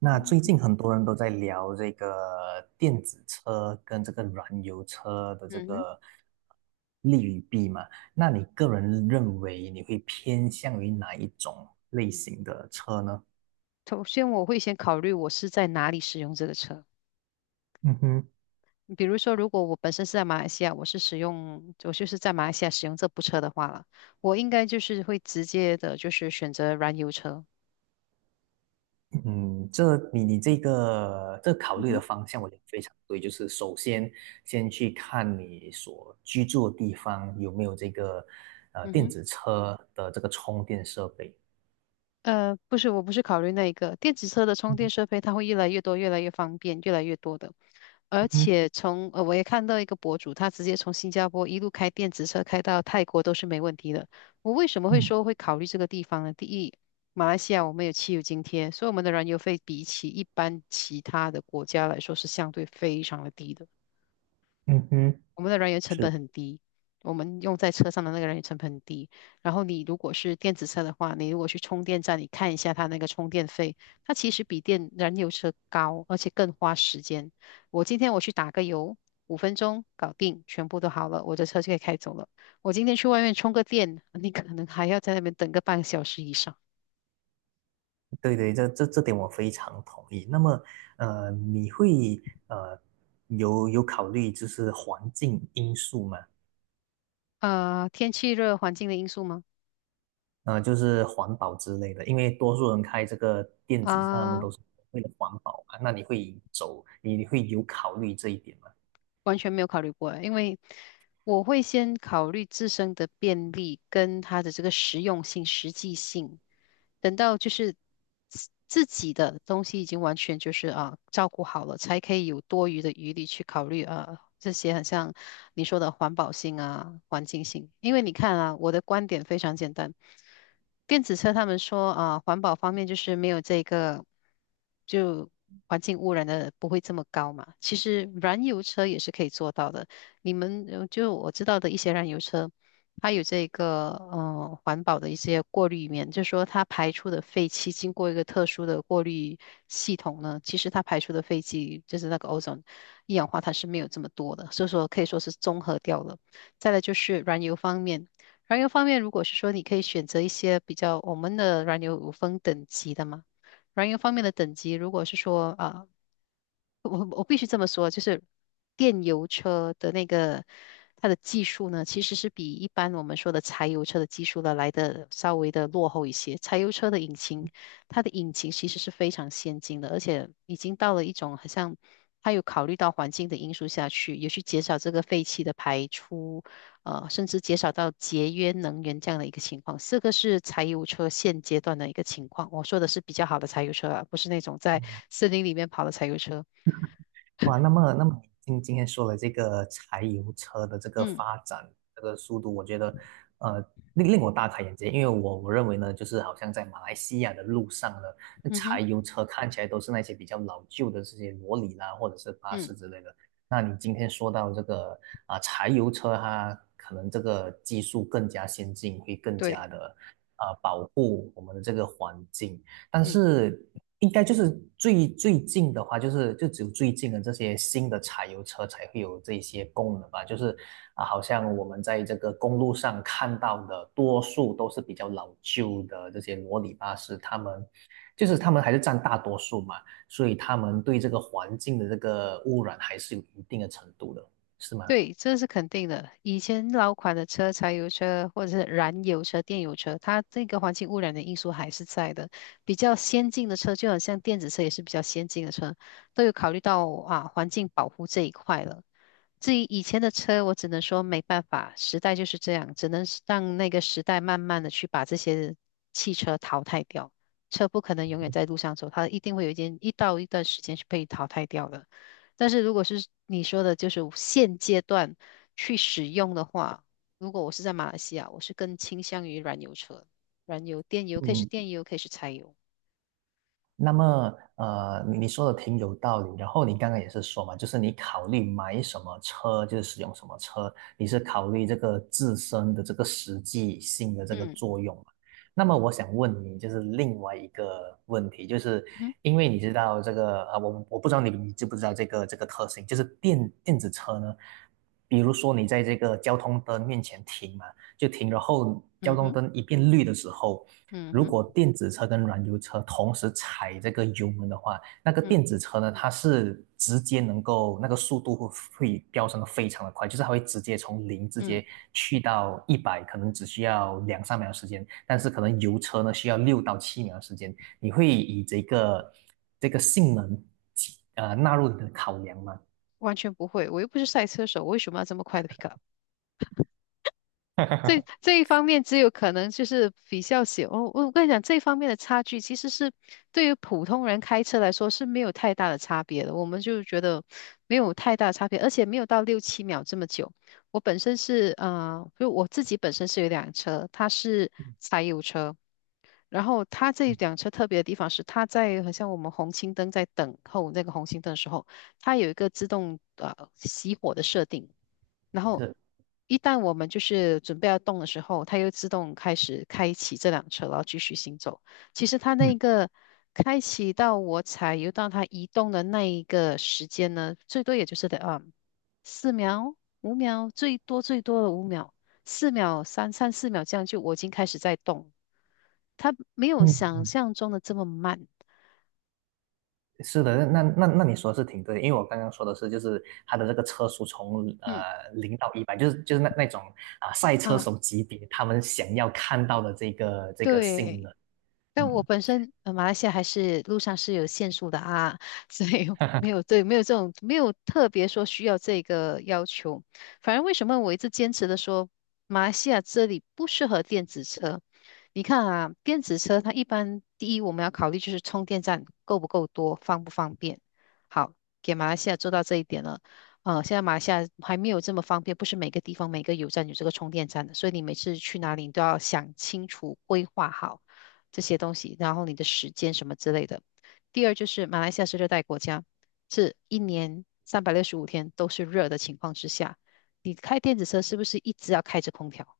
那最嗯近很多人都在聊这个电子车跟这个燃油车的这嗯哼，个利与弊嘛，那你个人认为你会偏向于哪一种类型的车呢？首先我会先考虑我是在哪里使用这个车。嗯哼。比如说，如果我本身是在马来西亚，我就是在马来西亚使用这部车的话了，我应该就是会直接的，就是选择燃油车。嗯，这你这考嗯虑的哼，方向，我觉得非常对。就是首先先去看你所居住的地方有没有这个嗯电哼。子车的这个充电设备。不是，我不是考虑那一个电子车的充嗯电设备，它会越来越多，越来越方便，越来越多的。而哼。且我也看到一个博主，他直接从新加坡一路开电子车开到泰国都是没问题的。我为什么会嗯。说会考虑这个地方呢？第一，马来西亚我们有汽油津贴，所以我们的燃油费比起一般其他的国家来说是相对非常的低的。嗯哼。我们的人员成本是。很低，我们用在车上的那个人员成本很低。然后你如果是电子车的话，你如果去充电站，你看一下它那个充电费，它其实比电燃油车高，而且更花时间。我今天去打个油，5分钟搞定，全部都好了，我的车就可以开走了。我今天去外面充个电，你可能还要在那边等个半个小时以上。对对，这点我非常同意。那么，你会呃有考虑就是环境因素嘛？啊、天气热环境的因素吗？就是环保之类的，因为多数人开这个电子车，他们啊、都是为了环保嘛。那你会走，你会有考虑这一点吗？完全没有考虑过欸，因为我会先考虑自身的便利跟它的这个实用性、实际性，等到就是自己的东西已经完全就是啊照顾好了，才可以有多余的余力去考虑啊这些很像你说的环保性啊、环境性。因为你看啊，我的观点非常简单，电子车他们说啊，环保方面就是没有这个就。环境污染的不会这么高嘛？其实燃油车也是可以做到的，你们就我知道的一些燃油车，它有这个环保的一些过滤面，就是说它排出的废气经过一个特殊的过滤系统呢，其实它排出的废气就是那个 ozone 一氧化碳是没有这么多的，所以说可以说是综合掉了。再来就是燃油方面，燃油方面如果是说你可以选择一些比较我们的燃油有分等级的嘛。燃油方面的等级，如果是说啊、我必须这么说，就是电油车的那个它的技术呢，其实是比一般我们说的柴油车的技术呢来的稍微的落后一些。柴油车的引擎，它的引擎其实是非常先进的，而且已经到了一种好像它有考虑到环境的因素下去，有去减少这个废气的排出，甚至减少到节约能源这样的一个情况。这个是柴油车现阶段的一个情况。我说的是比较好的柴油车啊，不是那种在森林里面跑的柴油车。哇，那么那么今天说了这个柴油车的这个嗯发展这个速度，我觉得呃令我大开眼界，因为我认为呢，就是好像在马来西亚的路上呢，那嗯柴哼，油车看起来都是那些比较老旧的这些罗里啦，或者是巴嗯，士之类的。那你今天说到这个啊、柴油车它可能这个技术更加先进，会更加对，的啊、保护我们的这个环境。但嗯是应该就是最近的话，就是就只有最近的这些新的柴油车才会有这些功能吧。就是啊，好像我们在这个公路上看到的，多数都是比较老旧的这些罗里巴士，他们还是占大多数嘛，所以他们对这个环境的这个污染还是有一定的程度的，是吗？对，这是肯定的。以前老款的车，柴油车或者是燃油车、电油车，它这个环境污染的因素还是在的。比较先进的车，就好像电子车也是比较先进的车，都有考虑到啊环境保护这一块了。至于以前的车，我只能说没办法，时代就是这样，只能是让那个时代慢慢的去把这些汽车淘汰掉。车不可能永远在路上走，它一定会有一段时间是被淘汰掉的。但是如果是你说的，就是现阶段去使用的话，如果我是在马来西亚，我是更倾向于燃油车，燃油、电油，可以是嗯。电油，可以是柴油。那么，呃，你你说的挺有道理。然后你刚刚也是说嘛，就是你考虑买什么车，就是使用什么车，你是考虑这个自身的这个实际性的这个嗯作用嘛。那么我想问你，就是另外一个问题，就是嗯哼因为你知道这个，啊，我我不知道你知不知道这个这个特性，就是电子车呢，比如说你在这个交通灯面前停嘛，就停，然后交嗯通哼灯一变绿的时候，嗯如哼果电子车跟燃油车同时踩这个油门的话，那个嗯电子车呢，它是直接能够那个速度会飙升的非常的快，就是它会直接从零直嗯，接去到一百，可能只需要两三秒时间，但是可能油车呢需要六到七秒时间，你会以这个这个性能纳入你的考量吗？完全不会，我又不是赛车手，我为什么要这么快的 pick up？这 这一方面只有可能就是比较小。我跟你讲，这方面的差距其实是对于普通人开车来说是没有太大的差别的。我们就觉得没有太大差别，而且没有到六七秒这么久。我本身是呃，就我自己本身是有一辆车，它是柴油车。然后它这一辆车特别的地方是，它在好像我们红熄灯在等候那个红熄灯的时候，它有一个自动熄火的设定。然后是。一旦我们就是准备要动的时候，它又自动开始开启这辆车，然后继续行走。其实它那嗯个开启到我踩油到它移动的那一个时间呢，最多也就是的啊四秒、五秒，最多最多的五秒，四秒、三四秒这样就我已经开始在动，它没有想嗯。象中的这么慢。是的，那你说的是挺对的，因为我刚刚说的是，就是它的这个车速从嗯零到一百，就是那种啊、赛车啊，手级别，他们想要看到的这个这个性对。能。但我嗯。本身马来西亚还是路上是有限速的啊，所以没有对，没有这种没有特别说需要这个要求。反正为什么我一直坚持的说马来西亚这里不适合电子车？你看啊，电子车它一般第一我们要考虑就是充电站够不够多，方不方便。好，给马来西亚做到这一点了。现在马来西亚还没有这么方便，不是每个地方每个有站有这个充电站的，所以你每次去哪里你都要想清楚、规划好。这些东西，然后你的时间什么之类的。第二就是马来西亚是热带国家，是一年365天都是热的情况之下，你开电子车是不是一直要开着空调？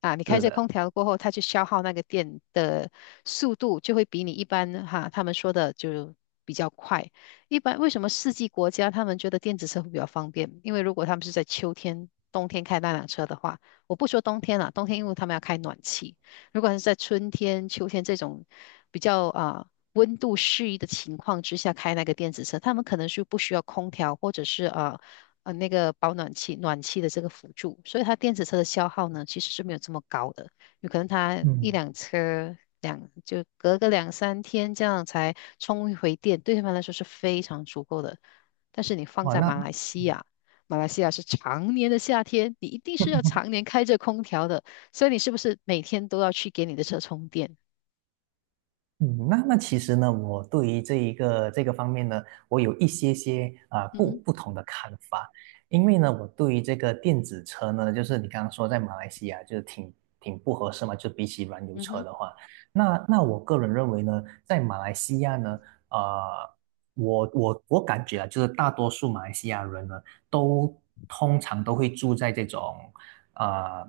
啊，你 开是着空的。调过后，它去消耗那个电的速度，就会比你一般哈，他们说的就比较快。一般为什么四季国家他们觉得电子车会比较方便？因为如果他们是在秋天、冬天开那辆车的话，我不说冬天了，冬天因为他们要开暖气。如果是在春天、秋天这种比较啊温度适宜的情况之下开那个电子车，他们可能是不需要空调，或者是啊。那个保暖器暖气的这个辅助，所以它电子车的消耗呢其实是没有这么高的，有可能它一嗯。辆车两就隔个两三天这样才充一回电，对他们来说是非常足够的。但是你放哇，在那马那来西嗯亚，马来西亚是常年的夏天，你一定是要常年开着空调的，所以你是不是每天都要去给你的车充电？嗯。那其实呢，我对于这一个这个方面呢，我有一些些啊、嗯不哼，不同的看法，因为呢，我对于这个电子车呢，就是你刚刚说在马来西亚就是挺不合适嘛，就比起燃油嗯车哼，的话，那我个人认为呢，在马来西亚呢，呃，我感觉啊，就是大多数马来西亚人呢，都通常都会住在这种啊、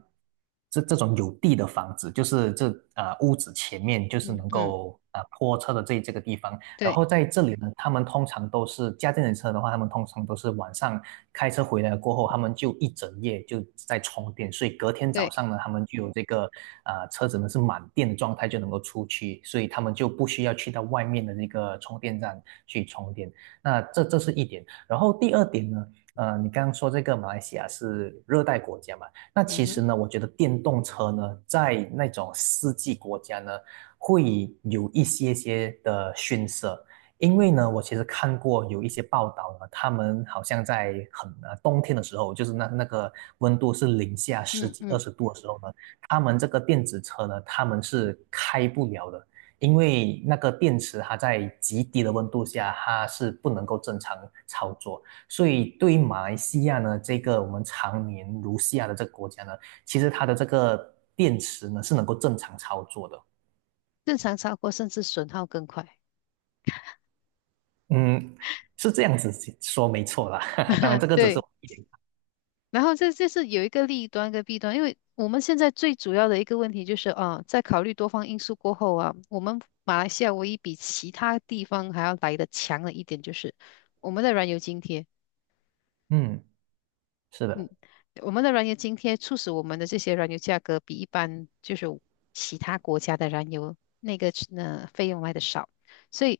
这种有地的房子，就是这啊屋子前面就是嗯能嗯，够啊泊车的这个地方。然后对在这里呢，他们通常都是家电车的话，他们通常都是晚上开车回来过后，他们就一整夜就在充电，所以隔天早对，上呢，他们就有这个啊车子呢是满电的状态就能够出去，所以他们就不需要去到外面的那个充电站去充电。那这是一点。然后第二点呢，呃，你刚刚说这个马来西亚是热带国家嘛？那嗯其实哼，呢，我觉得电动车呢，在那种四季国家呢，会有一些些的逊色。因为呢，我其实看过有一些报道呢，他们好像在很冬天的时候，就是那个温度是零下十嗯几二嗯，十度的时候呢，他们这个电子车呢，他们是开不了的，因为那个电池它在极低的温度下，它是不能够正常操作。所以对于马来西亚呢，这个我们常年如下的这个国家呢，其实它的这个电池呢是能够正常操作的。正常超过甚至损耗更快。嗯，是这样子说没错啦。当然，这个只是对。我一点。然后这这是有一个利端跟弊端，因为我们现在最主要的一个问题就是啊，在考虑多方因素过后啊，我们马来西亚唯一比其他地方还要来的强的一点就是我们的燃油津贴。嗯。是的。我们的燃油津贴促使我们的这些燃油价格比一般就是其他国家的燃油那个费用来的少，所以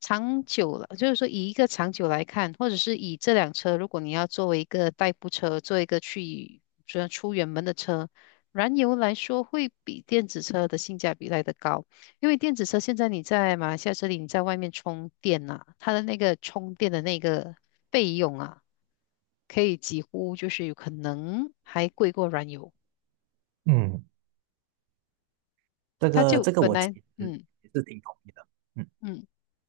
长久了，就是说以一个长久来看，或者是以这辆车，如果你要作为一个代步车，做一个去主要出远门的车，燃油来说会比电子车的性价比来的高，因为电子车现在你在马来西亚这里，你在外面充电啊，它的那个充电的那个费用啊。可以几乎就是有可能还贵过燃油。嗯，这它个就这个本我其来，实嗯也是挺同意的。嗯。嗯，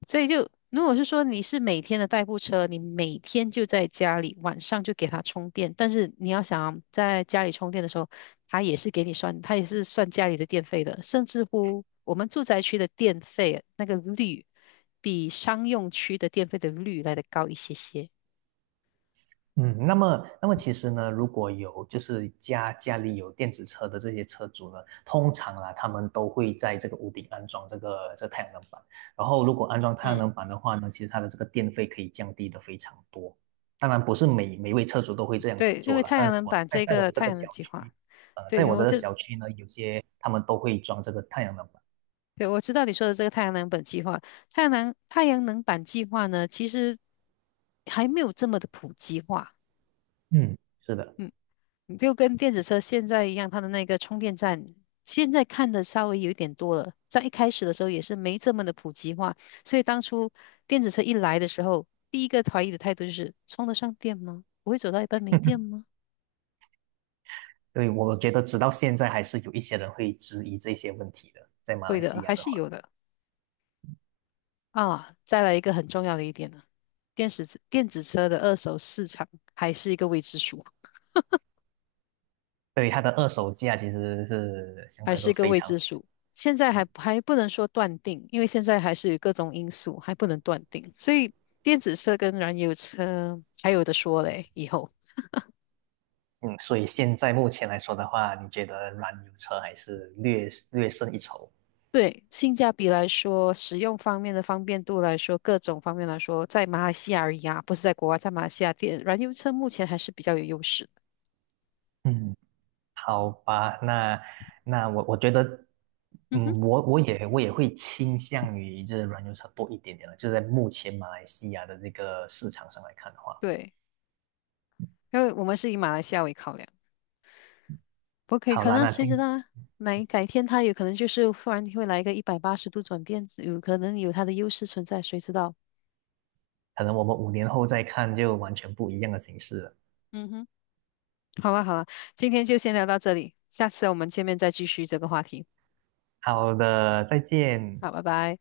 所以就如果是说你是每天的代步车，你每天就在家里，晚上就给它充电，但是你要想啊在家里充电的时候，它也是给你算，它也是算家里的电费的，甚至乎我们住宅区的电费那个率，比商用区的电费的率来的高一些些。嗯，那么，那么其实呢，如果有就是家里有电子车的这些车主呢，通常啊，他们都会在这个屋顶安装这个太阳能板。然后，如果安装太阳嗯，能板的话呢，其实它的这个电费可以降低的非常多。当然，不是每位车主都会这样子对，因做为了，太但阳是能我板在这在我个的这太个阳能小计划，区，呃，对，在我因这为个这小区呢，有些他们都会装这个太阳能板。对，我知道你说的这个太阳能板计划，太阳能板计划呢，其实还没有这么的普及化。嗯。是的。嗯，就跟电子车现在一样，它的那个充电站现在看的稍微有一点多了，在一开始的时候也是没这么的普及化，所以当初电子车一来的时候，第一个怀疑的态度就是充得上电吗？不会走到一半没电 吗？对，我觉得直到现在还是有一些人会质疑这些问题的，在马会来的，西亚还的是话。有的啊。再来一个很重要的一点呢，电子车的二手市场还是一个未知数。对，它的二手价其实是相还对来说是个非未常。知数。现在还不能说断定，因为现在还是各种因素，还不能断定。所以电子车跟燃油车还有的说嘞，以后。嗯，所以现在目前来说的话，你觉得燃油车还是略略胜一筹？对，性价比来说，使用方面的方便度来说，各种方面来说，在马来西亚而已啊，不是在国外，在马来西亚电燃油车目前还是比较有优势的。嗯，好吧，那我觉得，嗯哼，嗯，我也会倾向于就是燃油车多一点点了，就是在目前马来西亚的这个市场上来看的话。对，因为我们是以马来西亚为考量，不可以好可啦，能，那谁今知道啊？哪改天它有可能就是忽然会来一个180度转变，有可能有它的优势存在，谁知道？可能我们5年后再看就完全不一样的形式了。嗯哼，好了好了，今天就先聊到这里，下次我们见面再继续这个话题。好的，再见。好，拜拜。